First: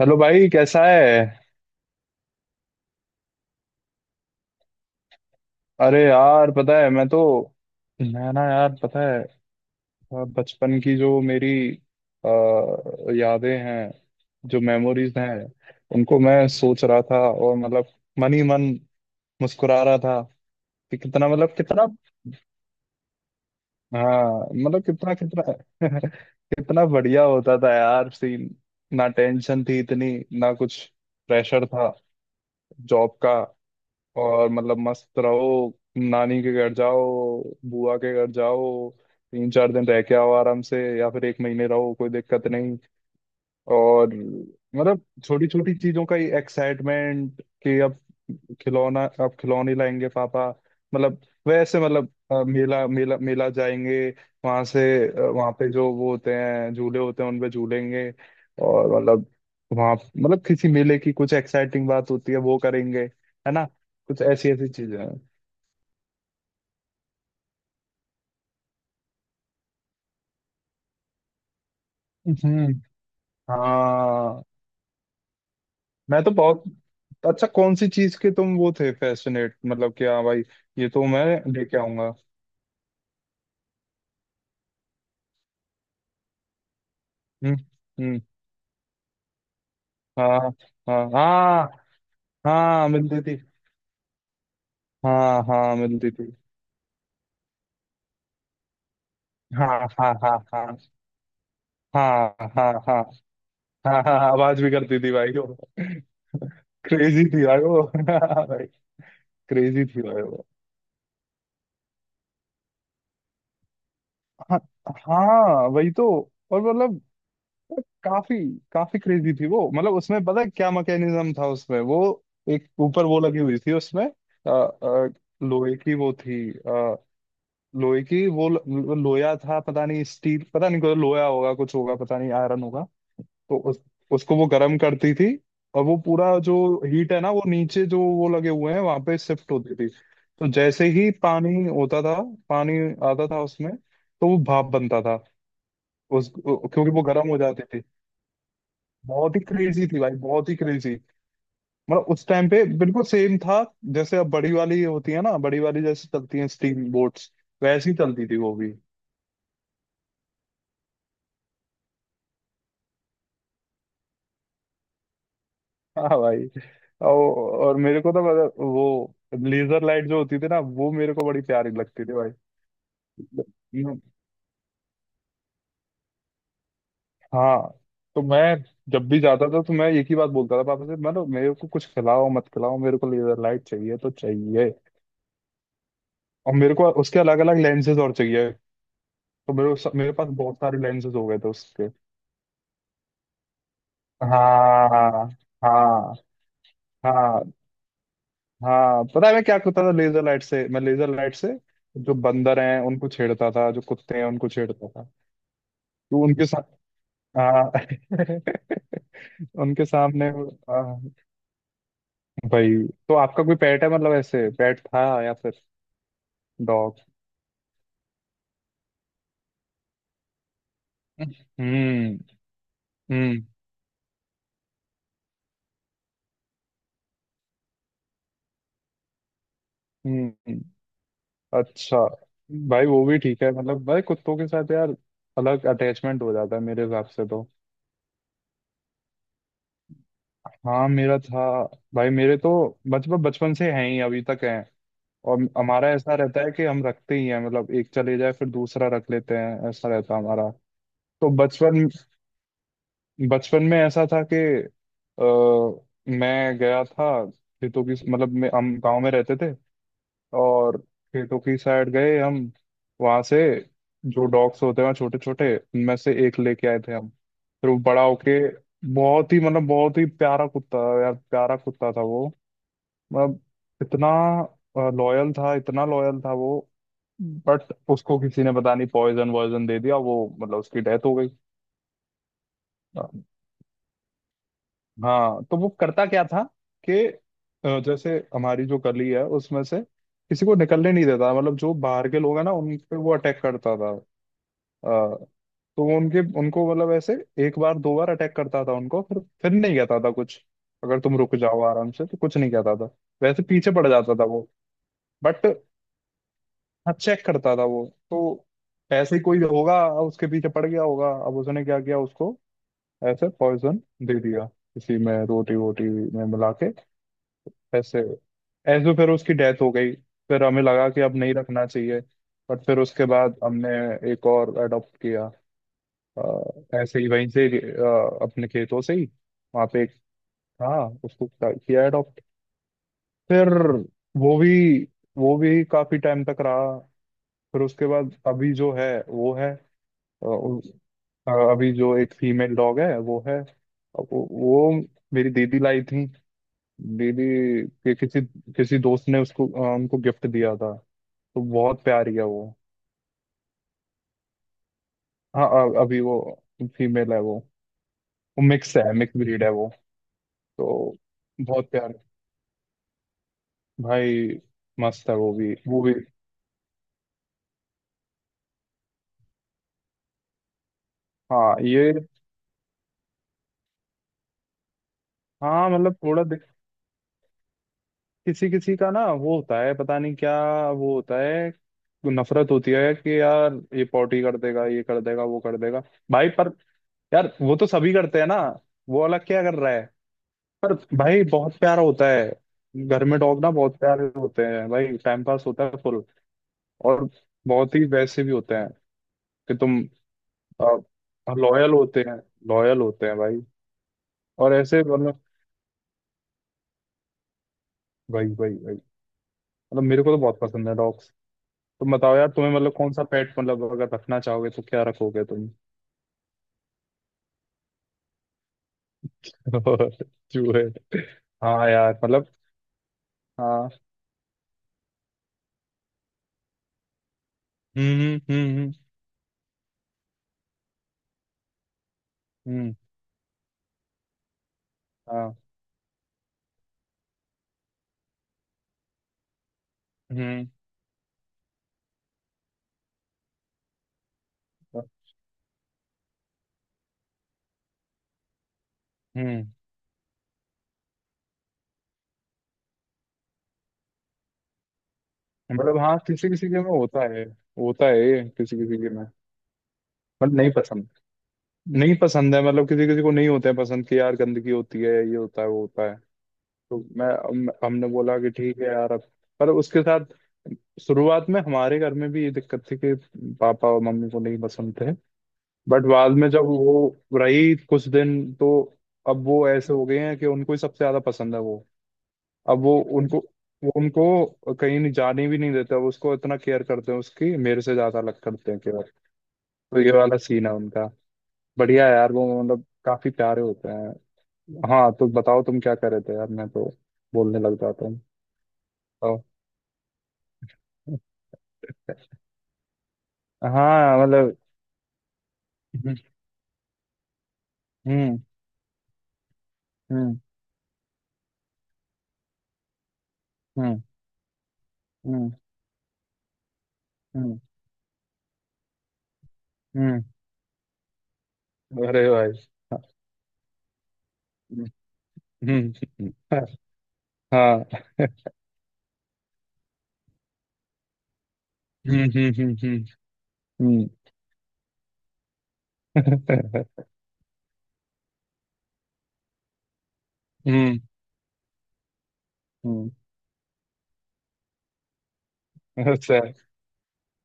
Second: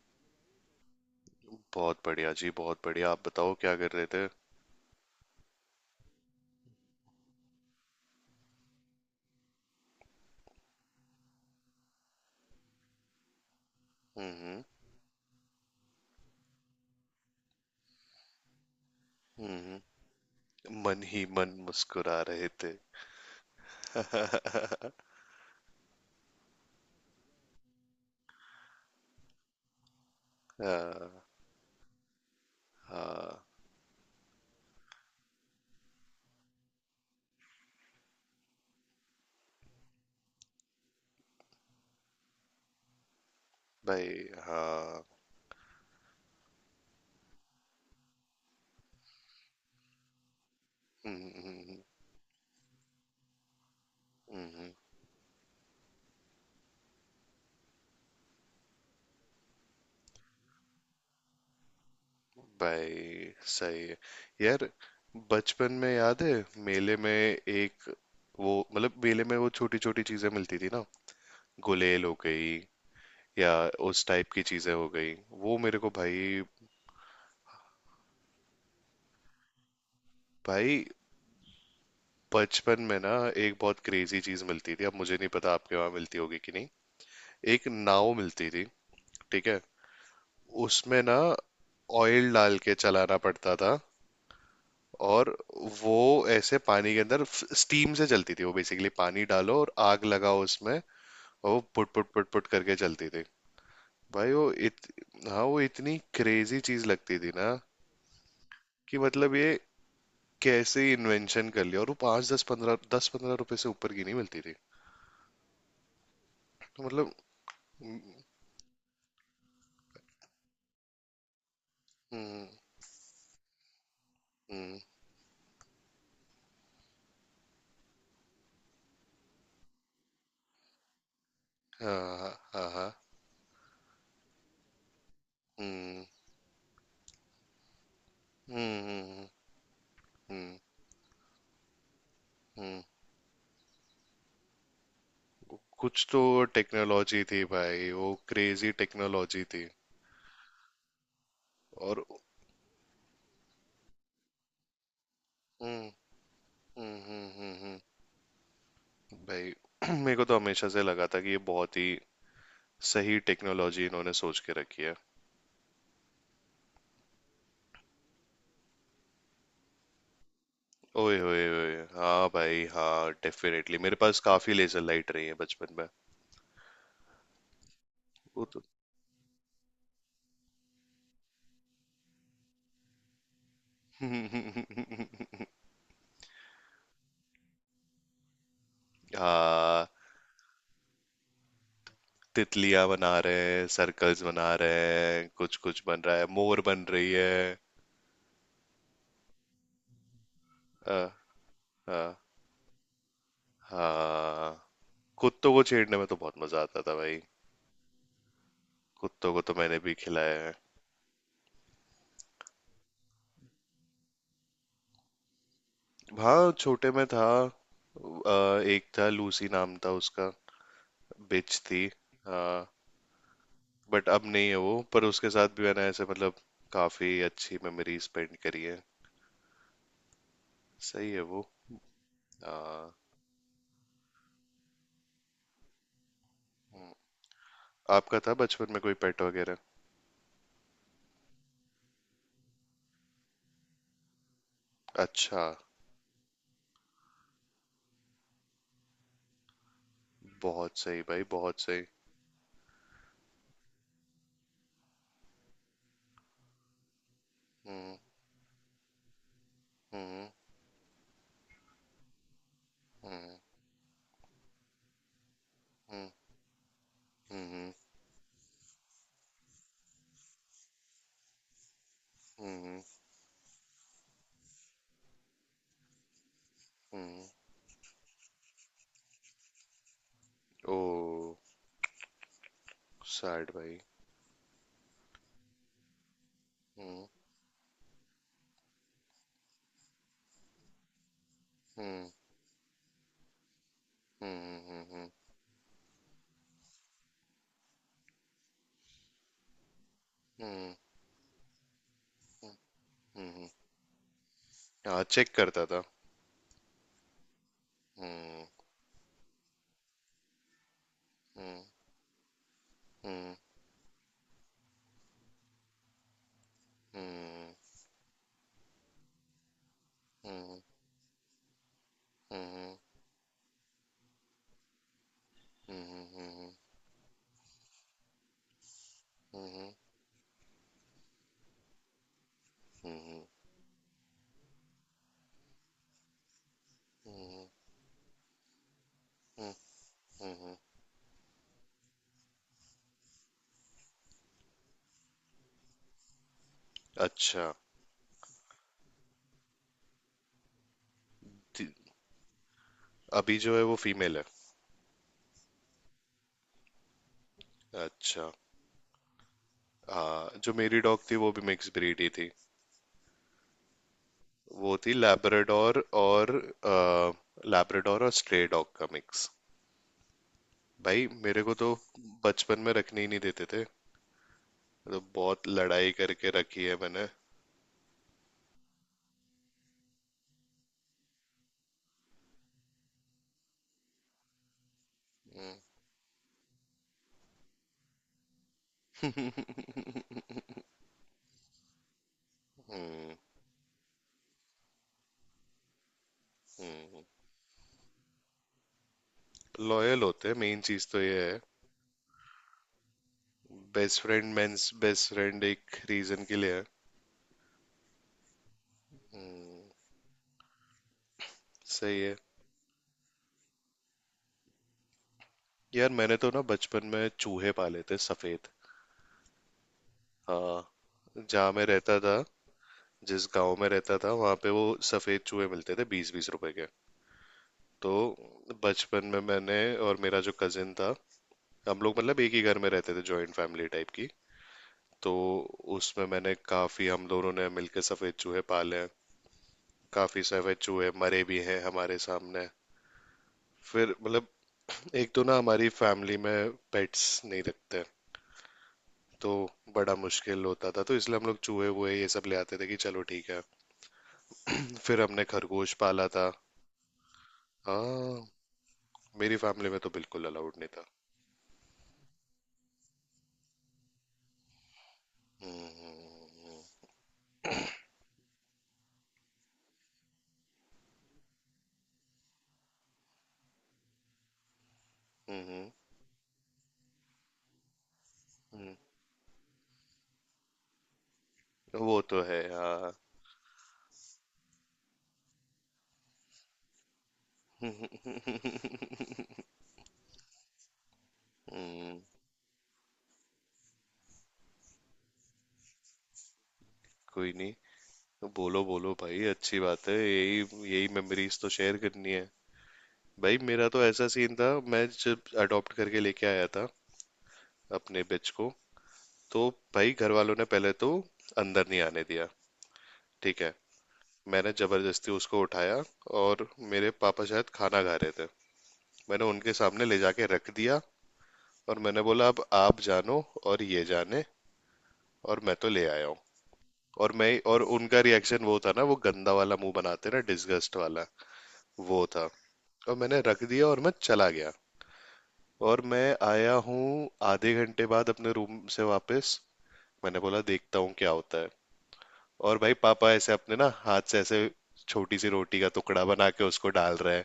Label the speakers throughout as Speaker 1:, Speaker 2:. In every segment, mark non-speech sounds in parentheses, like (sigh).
Speaker 1: Hello भाई, कैसा है।
Speaker 2: बहुत बढ़िया जी, बहुत बढ़िया। आप बताओ, क्या कर रहे थे?
Speaker 1: अरे यार, पता है, मैं ना यार, पता है, बचपन की जो मेरी यादें हैं, जो
Speaker 2: हम्म।
Speaker 1: मेमोरीज हैं, उनको मैं सोच रहा था और मतलब मन ही मन
Speaker 2: हम्म।
Speaker 1: मुस्कुरा रहा था। कि
Speaker 2: मन ही
Speaker 1: कितना,
Speaker 2: मन
Speaker 1: मतलब कितना,
Speaker 2: मुस्कुरा रहे थे।
Speaker 1: हाँ मतलब कितना कितना (laughs) कितना बढ़िया होता था यार सीन। ना टेंशन थी इतनी, ना कुछ
Speaker 2: हाँ।
Speaker 1: प्रेशर था जॉब का।
Speaker 2: हाँ
Speaker 1: और मतलब मस्त रहो, नानी के घर जाओ, बुआ के घर जाओ, तीन चार दिन रह के आओ आराम से, या फिर एक महीने रहो, कोई दिक्कत नहीं।
Speaker 2: भाई,
Speaker 1: और मतलब
Speaker 2: हाँ।
Speaker 1: छोटी छोटी चीजों का ही एक्साइटमेंट, कि अब खिलौना, आप खिलौने लाएंगे पापा, मतलब।
Speaker 2: हम्म।
Speaker 1: वैसे मतलब मेला मेला मेला जाएंगे,
Speaker 2: हम्म।
Speaker 1: वहां
Speaker 2: हम्म।
Speaker 1: से, वहां पे जो वो होते हैं, झूले होते हैं उनपे झूलेंगे, और मतलब वहां, मतलब किसी मेले की कुछ एक्साइटिंग बात होती है, वो करेंगे,
Speaker 2: भाई
Speaker 1: है ना।
Speaker 2: सही है।
Speaker 1: कुछ ऐसी
Speaker 2: यार,
Speaker 1: ऐसी चीजें हैं।
Speaker 2: बचपन में याद है मेले में एक, वो मतलब मेले में वो छोटी छोटी चीजें मिलती थी ना, गुलेल हो गई
Speaker 1: हम्म।
Speaker 2: या उस टाइप की
Speaker 1: हाँ।
Speaker 2: चीजें हो गई, वो मेरे को
Speaker 1: मैं तो
Speaker 2: भाई।
Speaker 1: बहुत अच्छा, कौन सी चीज के तुम वो थे फैसिनेट, मतलब कि हाँ भाई,
Speaker 2: भाई
Speaker 1: ये तो मैं लेके आऊंगा।
Speaker 2: बचपन में ना, एक बहुत क्रेजी चीज मिलती थी। अब मुझे नहीं पता आपके वहां मिलती होगी कि नहीं।
Speaker 1: हम्म।
Speaker 2: एक नाव
Speaker 1: हम्म।
Speaker 2: मिलती थी, ठीक है?
Speaker 1: हाँ,
Speaker 2: उसमें
Speaker 1: हाँ,
Speaker 2: ना,
Speaker 1: हाँ,
Speaker 2: ऑयल डाल के
Speaker 1: हाँ,
Speaker 2: चलाना
Speaker 1: मिलती थी।
Speaker 2: पड़ता था। और
Speaker 1: हाँ, हाँ,
Speaker 2: वो
Speaker 1: मिलती थी।
Speaker 2: ऐसे पानी के अंदर स्टीम से चलती थी। वो बेसिकली पानी डालो
Speaker 1: हाँ,
Speaker 2: और आग
Speaker 1: हाँ, हाँ,
Speaker 2: लगाओ उसमें।
Speaker 1: हाँ,
Speaker 2: और वो पुट पुट पुट
Speaker 1: हाँ,
Speaker 2: पुट
Speaker 1: हाँ,
Speaker 2: करके
Speaker 1: हाँ,
Speaker 2: चलती थी।
Speaker 1: हाँ, हाँ, हाँ,
Speaker 2: भाई वो
Speaker 1: आवाज भी
Speaker 2: इत
Speaker 1: करती थी भाई
Speaker 2: हाँ,
Speaker 1: वो।
Speaker 2: वो इतनी क्रेजी चीज लगती
Speaker 1: क्रेजी
Speaker 2: थी
Speaker 1: थी
Speaker 2: ना
Speaker 1: भाई वो (laughs) भाई,
Speaker 2: कि मतलब ये
Speaker 1: क्रेजी थी भाई वो।
Speaker 2: कैसे इन्वेंशन कर लिया। और वो 5, दस पंद्रह रुपए से ऊपर की नहीं मिलती थी।
Speaker 1: हाँ, हाँ, वही तो। और
Speaker 2: तो
Speaker 1: मतलब
Speaker 2: मतलब। हम्म।
Speaker 1: काफी काफी क्रेजी थी वो, मतलब उसमें पता है क्या मैकेनिज्म था, उसमें वो
Speaker 2: हम्म।
Speaker 1: एक ऊपर वो लगी हुई थी उसमें,
Speaker 2: हम्म।
Speaker 1: लोहे की वो थी अ, लोहे की वो लोया था, पता नहीं, स्टील, पता नहीं, कोई लोया होगा कुछ
Speaker 2: हाँ।
Speaker 1: होगा, पता नहीं
Speaker 2: हाँ।
Speaker 1: आयरन
Speaker 2: हाँ।
Speaker 1: होगा।
Speaker 2: हाँ।
Speaker 1: तो उसको वो गर्म करती थी। और वो
Speaker 2: हम्म।
Speaker 1: पूरा जो हीट है ना, वो नीचे जो वो लगे हुए
Speaker 2: हम्म।
Speaker 1: हैं वहां पे
Speaker 2: हम्म।
Speaker 1: शिफ्ट होती थी। तो
Speaker 2: हम्म।
Speaker 1: जैसे ही पानी
Speaker 2: हम्म।
Speaker 1: आता था उसमें, तो वो भाप बनता था,
Speaker 2: कुछ तो
Speaker 1: उस क्योंकि वो
Speaker 2: टेक्नोलॉजी
Speaker 1: गर्म हो
Speaker 2: थी
Speaker 1: जाती थी।
Speaker 2: भाई, वो क्रेजी
Speaker 1: बहुत ही
Speaker 2: टेक्नोलॉजी थी।
Speaker 1: क्रेजी थी भाई, बहुत ही क्रेजी।
Speaker 2: और
Speaker 1: मतलब उस टाइम पे बिल्कुल सेम था, जैसे अब बड़ी वाली होती है ना, बड़ी
Speaker 2: हम्म।
Speaker 1: वाली जैसे चलती है स्टीम
Speaker 2: हम्म। हम्म।
Speaker 1: बोट्स,
Speaker 2: हम्म। हम्म।
Speaker 1: वैसी चलती थी वो भी।
Speaker 2: भाई (clears throat) मेरे को तो हमेशा से लगा था कि ये बहुत ही सही टेक्नोलॉजी इन्होंने सोच के रखी है।
Speaker 1: हाँ भाई। और, और मेरे को तो मतलब वो लेजर लाइट जो होती थी ना, वो मेरे
Speaker 2: ओए
Speaker 1: को बड़ी
Speaker 2: होए
Speaker 1: प्यारी
Speaker 2: होए!
Speaker 1: लगती थी
Speaker 2: हाँ
Speaker 1: भाई।
Speaker 2: भाई, हाँ, डेफिनेटली मेरे
Speaker 1: हम्म।
Speaker 2: पास काफी लेजर लाइट रही है बचपन में।
Speaker 1: हाँ, तो मैं
Speaker 2: वो तो
Speaker 1: जब भी जाता था तो मैं एक ही बात बोलता था पापा से, मतलब मेरे को कुछ खिलाओ मत खिलाओ, मेरे को लेजर लाइट चाहिए तो चाहिए।
Speaker 2: (laughs)
Speaker 1: और मेरे को उसके अलग अलग लेंसेज और चाहिए। तो
Speaker 2: हाँ।
Speaker 1: मेरे पास बहुत सारे लेंसेज हो गए थे उसके।
Speaker 2: तितलियां बना रहे हैं, सर्कल्स बना रहे हैं,
Speaker 1: हाँ,
Speaker 2: कुछ कुछ बन
Speaker 1: हाँ,
Speaker 2: रहा है, मोर बन रही
Speaker 1: हाँ,
Speaker 2: है।
Speaker 1: हाँ, पता है मैं क्या करता था लेजर लाइट से?
Speaker 2: हाँ।
Speaker 1: जो
Speaker 2: हाँ।
Speaker 1: बंदर हैं उनको छेड़ता था, जो कुत्ते हैं उनको
Speaker 2: हाँ।
Speaker 1: छेड़ता था।
Speaker 2: कुत्तों को छेड़ने में तो
Speaker 1: तो
Speaker 2: बहुत
Speaker 1: उनके
Speaker 2: मजा
Speaker 1: साथ,
Speaker 2: आता था भाई।
Speaker 1: हाँ,
Speaker 2: कुत्तों को तो
Speaker 1: (laughs)
Speaker 2: मैंने
Speaker 1: उनके
Speaker 2: भी
Speaker 1: सामने
Speaker 2: खिलाया है।
Speaker 1: भाई। तो आपका कोई पेट है, मतलब ऐसे पेट था, या फिर
Speaker 2: हाँ, छोटे
Speaker 1: डॉग?
Speaker 2: में था। एक था, लूसी नाम था उसका। बिच थी।
Speaker 1: हम्म।
Speaker 2: हाँ।
Speaker 1: हम्म।
Speaker 2: बट अब नहीं है वो, पर उसके साथ भी मैंने ऐसे मतलब काफी अच्छी मेमोरी स्पेंड करी है।
Speaker 1: हम्म।
Speaker 2: सही है वो।
Speaker 1: अच्छा। भाई
Speaker 2: हाँ।
Speaker 1: वो भी ठीक है, मतलब भाई कुत्तों के साथ यार अलग अटैचमेंट हो जाता है मेरे
Speaker 2: हम्म।
Speaker 1: हिसाब से तो।
Speaker 2: आपका था बचपन में कोई पेट वगैरह?
Speaker 1: हाँ, मेरा था भाई। मेरे तो बचपन बचपन से हैं ही, अभी तक हैं।
Speaker 2: अच्छा।
Speaker 1: और हमारा ऐसा रहता है कि हम रखते ही हैं, मतलब एक चले जाए फिर दूसरा रख लेते हैं, ऐसा रहता है हमारा।
Speaker 2: बहुत सही भाई,
Speaker 1: तो
Speaker 2: बहुत सही।
Speaker 1: बचपन बचपन में ऐसा था कि मैं गया था खेतों की,
Speaker 2: हम्म।
Speaker 1: मतलब मैं हम गांव में रहते थे।
Speaker 2: हम्म।
Speaker 1: और खेतों की साइड गए हम, वहां
Speaker 2: हम्म।
Speaker 1: से जो डॉग्स होते हैं छोटे छोटे उनमें
Speaker 2: हम्म।
Speaker 1: से एक लेके आए थे हम। फिर
Speaker 2: हम्म।
Speaker 1: वो बड़ा होके बहुत ही प्यारा कुत्ता, यार प्यारा कुत्ता था वो।
Speaker 2: हम्म। हम्म।
Speaker 1: मतलब इतना लॉयल था, इतना लॉयल था वो।
Speaker 2: हम्म।
Speaker 1: बट उसको किसी ने पता नहीं पॉइजन वॉइजन दे दिया, वो मतलब
Speaker 2: ओ,
Speaker 1: उसकी डेथ हो गई।
Speaker 2: सैड भाई।
Speaker 1: हाँ। तो वो करता क्या था कि
Speaker 2: हम्म।
Speaker 1: जैसे हमारी जो गली है उसमें से किसी को निकलने नहीं देता, मतलब जो बाहर
Speaker 2: हम्म।
Speaker 1: के लोग हैं ना, उन पे वो अटैक करता था। अ,
Speaker 2: हम्म। हम्म। हम्म।
Speaker 1: तो वो उनके उनको मतलब ऐसे एक बार दो बार अटैक करता था उनको, फिर नहीं कहता था कुछ।
Speaker 2: हम्म।
Speaker 1: अगर तुम रुक जाओ आराम से तो कुछ नहीं कहता था, वैसे
Speaker 2: हम्म।
Speaker 1: पीछे पड़ जाता था वो।
Speaker 2: हाँ, चेक
Speaker 1: बट
Speaker 2: करता था।
Speaker 1: हाँ, चेक करता था वो
Speaker 2: हम्म।
Speaker 1: तो। ऐसे ही कोई होगा, उसके पीछे पड़ गया होगा, अब
Speaker 2: हम्म।
Speaker 1: उसने क्या किया उसको ऐसे
Speaker 2: हम्म।
Speaker 1: पॉइजन दे दिया किसी में, रोटी वोटी में मिला के,
Speaker 2: हम्म।
Speaker 1: ऐसे ऐसे। तो फिर उसकी डेथ हो गई। फिर
Speaker 2: हम्म।
Speaker 1: हमें लगा कि अब नहीं रखना चाहिए। बट
Speaker 2: हम्म।
Speaker 1: फिर उसके बाद हमने एक और अडॉप्ट किया,
Speaker 2: हम्म। हम्म।
Speaker 1: ऐसे ही वहीं से, अपने खेतों से ही, वहाँ
Speaker 2: हम्म।
Speaker 1: पे एक था, उसको किया अडॉप्ट।
Speaker 2: हम्म।
Speaker 1: फिर वो भी वो भी काफी टाइम तक रहा।
Speaker 2: हम्म।
Speaker 1: फिर उसके बाद अभी जो है वो है,
Speaker 2: हम्म। हम्म।
Speaker 1: उ- अभी जो एक फीमेल डॉग है वो है अब, वो मेरी दीदी लाई थी, दीदी
Speaker 2: अच्छा।
Speaker 1: के किसी किसी दोस्त ने उसको, उनको गिफ्ट दिया था, तो
Speaker 2: ती-
Speaker 1: बहुत प्यारी है वो।
Speaker 2: अभी जो है वो फीमेल है?
Speaker 1: हाँ, अभी वो फीमेल है वो
Speaker 2: अच्छा।
Speaker 1: वो मिक्स है, मिक्स ब्रीड है वो।
Speaker 2: हाँ, जो मेरी
Speaker 1: तो
Speaker 2: डॉग थी वो भी मिक्स
Speaker 1: बहुत प्यार
Speaker 2: ब्रीड ही थी।
Speaker 1: भाई,
Speaker 2: वो थी
Speaker 1: मस्त है वो भी
Speaker 2: लैब्राडोर और लैब्राडोर और स्ट्रे डॉग का मिक्स। भाई मेरे को
Speaker 1: हाँ
Speaker 2: तो
Speaker 1: ये,
Speaker 2: बचपन में रखने ही नहीं देते थे। तो बहुत
Speaker 1: हाँ
Speaker 2: लड़ाई
Speaker 1: मतलब थोड़ा
Speaker 2: करके रखी है मैंने।
Speaker 1: किसी किसी का ना वो होता है, पता नहीं क्या, वो होता है नफरत होती है कि यार ये पॉटी कर देगा, ये कर देगा वो कर देगा। भाई पर यार वो तो सभी करते हैं ना, वो अलग क्या कर रहा है? पर भाई बहुत प्यारा होता है। घर
Speaker 2: हम्म।
Speaker 1: में डॉग ना बहुत प्यारे होते हैं भाई, टाइम पास होता है फुल, और बहुत ही वैसे भी होते हैं। कि तुम
Speaker 2: लॉयल होते हैं, मेन चीज तो ये है।
Speaker 1: लॉयल होते हैं, लॉयल होते हैं भाई।
Speaker 2: बेस्ट फ्रेंड,
Speaker 1: और
Speaker 2: मेंस
Speaker 1: ऐसे
Speaker 2: बेस्ट
Speaker 1: मतलब,
Speaker 2: फ्रेंड एक रीजन के लिए है।
Speaker 1: भाई भाई भाई, मतलब मेरे को तो बहुत पसंद है डॉग्स। तुम
Speaker 2: सही है।
Speaker 1: बताओ यार, तुम्हें मतलब कौन सा पेट, मतलब अगर रखना चाहोगे तो क्या रखोगे तुम?
Speaker 2: यार, मैंने तो ना बचपन में चूहे पाले थे, सफेद।
Speaker 1: (laughs) और चूहे?
Speaker 2: हाँ। जहाँ मैं
Speaker 1: हाँ
Speaker 2: रहता
Speaker 1: यार
Speaker 2: था
Speaker 1: मतलब,
Speaker 2: जिस गांव में
Speaker 1: हाँ।
Speaker 2: रहता था वहां पे वो सफेद चूहे मिलते थे 20-20 रुपए के। तो
Speaker 1: हम्म। हम्म। हम्म।
Speaker 2: बचपन में मैंने, और मेरा जो कजिन था, हम लोग मतलब एक ही घर में
Speaker 1: हम्म।
Speaker 2: रहते थे, जॉइंट फैमिली टाइप की। तो
Speaker 1: हाँ।
Speaker 2: उसमें मैंने काफी हम दोनों ने मिलके सफेद चूहे पाले हैं। काफी
Speaker 1: हम्म।
Speaker 2: सफेद चूहे मरे भी हैं हमारे सामने। फिर मतलब, एक तो ना हमारी फैमिली में पेट्स नहीं रखते। तो
Speaker 1: हम्म।
Speaker 2: बड़ा मुश्किल होता था, तो इसलिए हम लोग चूहे वूहे ये सब ले आते थे कि चलो ठीक है। (clears throat) फिर हमने खरगोश
Speaker 1: मतलब हाँ,
Speaker 2: पाला
Speaker 1: किसी
Speaker 2: था।
Speaker 1: किसी के में होता है, होता है
Speaker 2: हाँ,
Speaker 1: ये, किसी किसी के में।
Speaker 2: मेरी फैमिली में तो बिल्कुल
Speaker 1: मतलब
Speaker 2: अलाउड नहीं था।
Speaker 1: नहीं पसंद है, मतलब किसी किसी को नहीं होते हैं पसंद, कि यार गंदगी होती है, ये होता है वो होता है।
Speaker 2: हम्म।
Speaker 1: तो हमने बोला कि ठीक है यार अब। पर उसके साथ शुरुआत में हमारे घर में भी ये दिक्कत थी कि पापा और मम्मी को नहीं पसंद थे।
Speaker 2: हम्म। हम्म।
Speaker 1: बट बाद में जब वो रही कुछ दिन तो
Speaker 2: हम्म।
Speaker 1: अब वो ऐसे हो गए हैं कि उनको ही सबसे ज्यादा पसंद है वो।
Speaker 2: हम्म। वो तो है,
Speaker 1: अब
Speaker 2: हाँ।
Speaker 1: वो उनको कहीं नहीं जाने भी नहीं देते, वो उसको इतना केयर करते हैं, उसकी मेरे से ज्यादा अलग करते हैं केयर। तो ये वाला सीन है उनका। बढ़िया है
Speaker 2: हम्म।
Speaker 1: यार, वो मतलब काफी प्यारे होते हैं। हाँ, तो बताओ तुम क्या कर रहे थे यार? मैं तो
Speaker 2: कोई
Speaker 1: बोलने लग
Speaker 2: नहीं।
Speaker 1: जाता हूँ,
Speaker 2: बोलो बोलो भाई,
Speaker 1: बताओ।
Speaker 2: अच्छी बात है यही। यही मेमोरीज तो शेयर करनी है। भाई मेरा तो
Speaker 1: हाँ
Speaker 2: ऐसा सीन
Speaker 1: मतलब।
Speaker 2: था। मैं जब अडॉप्ट करके लेके आया था अपने
Speaker 1: हम्म।
Speaker 2: बिच को, तो भाई घर
Speaker 1: हम्म।
Speaker 2: वालों ने पहले तो अंदर नहीं आने दिया, ठीक है।
Speaker 1: हम्म।
Speaker 2: मैंने जबरदस्ती
Speaker 1: हम्म।
Speaker 2: उसको उठाया और मेरे पापा
Speaker 1: हम्म।
Speaker 2: शायद खाना खा रहे थे। मैंने उनके सामने ले
Speaker 1: हम्म।
Speaker 2: जाके रख दिया और मैंने
Speaker 1: अरे
Speaker 2: बोला
Speaker 1: भाई।
Speaker 2: अब आप जानो और ये जाने,
Speaker 1: हम्म।
Speaker 2: और मैं तो ले आया हूँ।
Speaker 1: हम्म।
Speaker 2: और
Speaker 1: हाँ।
Speaker 2: उनका रिएक्शन वो था ना, वो गंदा वाला मुंह बनाते ना, डिसगस्ट वाला,
Speaker 1: हम्म।
Speaker 2: वो था।
Speaker 1: हम्म। हम्म।
Speaker 2: और मैंने रख दिया और
Speaker 1: हम्म।
Speaker 2: मैं चला गया। और मैं आया
Speaker 1: हम्म।
Speaker 2: हूँ आधे घंटे बाद अपने रूम से वापस। मैंने बोला
Speaker 1: हम्म।
Speaker 2: देखता हूँ क्या होता है। और भाई
Speaker 1: हम्म।
Speaker 2: पापा ऐसे अपने ना हाथ से ऐसे छोटी सी रोटी का टुकड़ा
Speaker 1: अच्छा।
Speaker 2: बना के उसको डाल रहे हैं।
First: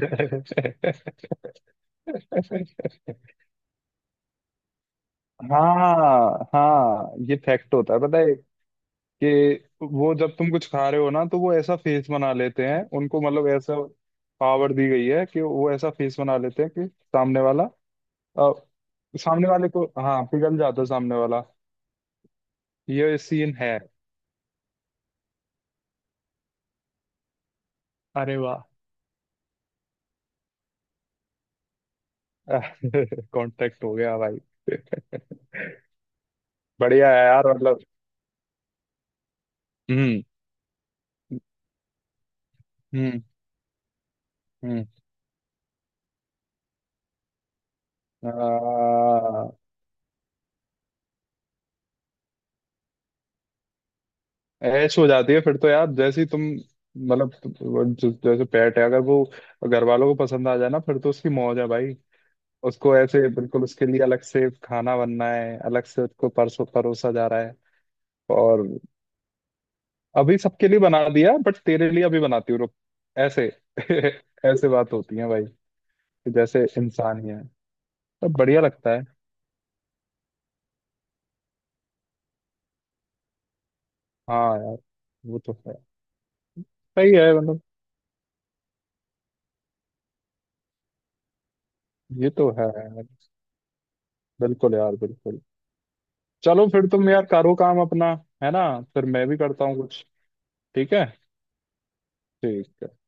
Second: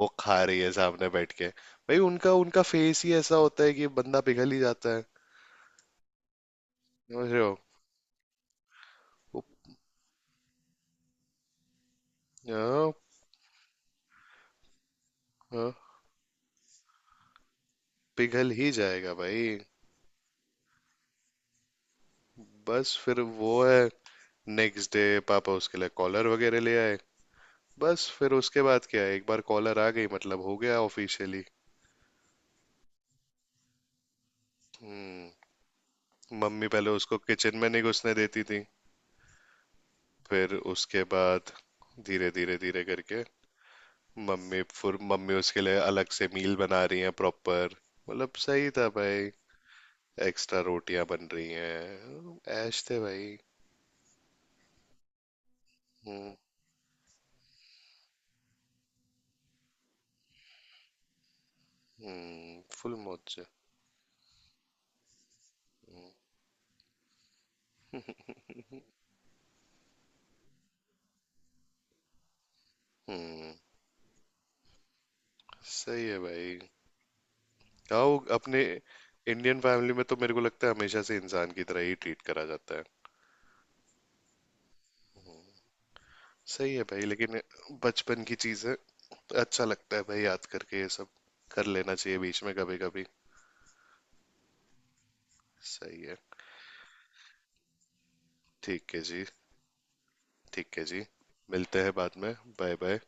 Speaker 2: वो खा रही है सामने बैठ के। भाई उनका उनका फेस ही ऐसा होता है कि बंदा पिघल ही जाता है।
Speaker 1: हाँ, हाँ,
Speaker 2: समझ
Speaker 1: ये
Speaker 2: रहे हो?
Speaker 1: फैक्ट होता है पता है,
Speaker 2: वो-
Speaker 1: कि वो जब तुम कुछ खा रहे हो ना, तो वो ऐसा फेस बना लेते हैं
Speaker 2: हाँ।
Speaker 1: उनको, मतलब ऐसा पावर दी गई है कि वो
Speaker 2: हाँ।
Speaker 1: ऐसा फेस बना लेते हैं कि सामने वाला,
Speaker 2: पिघल
Speaker 1: अ,
Speaker 2: ही जाएगा
Speaker 1: सामने
Speaker 2: भाई।
Speaker 1: वाले को, हाँ पिघल जाता है सामने वाला,
Speaker 2: बस
Speaker 1: ये
Speaker 2: फिर वो
Speaker 1: सीन है।
Speaker 2: है, नेक्स्ट डे पापा उसके लिए कॉलर वगैरह ले आए। बस फिर
Speaker 1: अरे
Speaker 2: उसके
Speaker 1: वाह!
Speaker 2: बाद क्या है, एक बार कॉलर आ गई मतलब हो गया ऑफिशियली।
Speaker 1: (laughs) कांटेक्ट हो गया भाई। (laughs)
Speaker 2: हम्म। मम्मी पहले
Speaker 1: बढ़िया
Speaker 2: उसको
Speaker 1: है यार
Speaker 2: किचन में
Speaker 1: मतलब।
Speaker 2: नहीं घुसने देती थी।
Speaker 1: हम्म।
Speaker 2: फिर उसके बाद धीरे धीरे धीरे करके
Speaker 1: हम्म। हम्म।
Speaker 2: मम्मी उसके लिए अलग से मील बना रही हैं प्रॉपर। मतलब सही था भाई,
Speaker 1: आ,
Speaker 2: एक्स्ट्रा रोटियां बन रही हैं। ऐश थे भाई।
Speaker 1: ऐश हो जाती है फिर तो यार, जैसे ही
Speaker 2: हम्म।
Speaker 1: तुम, मतलब जैसे पेट है अगर वो घर वालों को पसंद आ जाए ना, फिर तो उसकी मौज है भाई।
Speaker 2: हम्म। फुल
Speaker 1: उसको
Speaker 2: मौज
Speaker 1: ऐसे
Speaker 2: से।
Speaker 1: बिल्कुल, उसके लिए अलग से खाना बनना है, अलग से उसको परसों परोसा जा रहा है। और अभी सबके लिए बना दिया, बट तेरे लिए अभी बनाती हूँ रुक, ऐसे
Speaker 2: हम्म।
Speaker 1: (laughs) ऐसे बात होती है भाई,
Speaker 2: सही है
Speaker 1: कि
Speaker 2: भाई।
Speaker 1: जैसे इंसान ही है,
Speaker 2: हाँ, वो
Speaker 1: तो बढ़िया
Speaker 2: अपने
Speaker 1: लगता है।
Speaker 2: इंडियन फैमिली में तो मेरे को लगता है हमेशा से इंसान की तरह ही ट्रीट करा जाता है।
Speaker 1: हाँ यार वो तो है,
Speaker 2: सही है भाई,
Speaker 1: सही है
Speaker 2: लेकिन
Speaker 1: मतलब।
Speaker 2: बचपन की चीजें तो अच्छा लगता है भाई याद करके ये सब। कर लेना चाहिए
Speaker 1: ये
Speaker 2: बीच
Speaker 1: तो
Speaker 2: में
Speaker 1: है
Speaker 2: कभी
Speaker 1: यार,
Speaker 2: कभी।
Speaker 1: बिल्कुल यार, बिल्कुल।
Speaker 2: सही है।
Speaker 1: चलो फिर, तुम यार करो काम अपना, है ना।
Speaker 2: ठीक है
Speaker 1: फिर
Speaker 2: जी।
Speaker 1: मैं भी करता हूँ कुछ।
Speaker 2: ठीक है
Speaker 1: ठीक
Speaker 2: जी।
Speaker 1: है।
Speaker 2: मिलते हैं बाद में।
Speaker 1: ठीक
Speaker 2: बाय
Speaker 1: है।
Speaker 2: बाय।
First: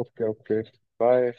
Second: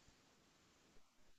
Speaker 1: Okay, okay. बाय।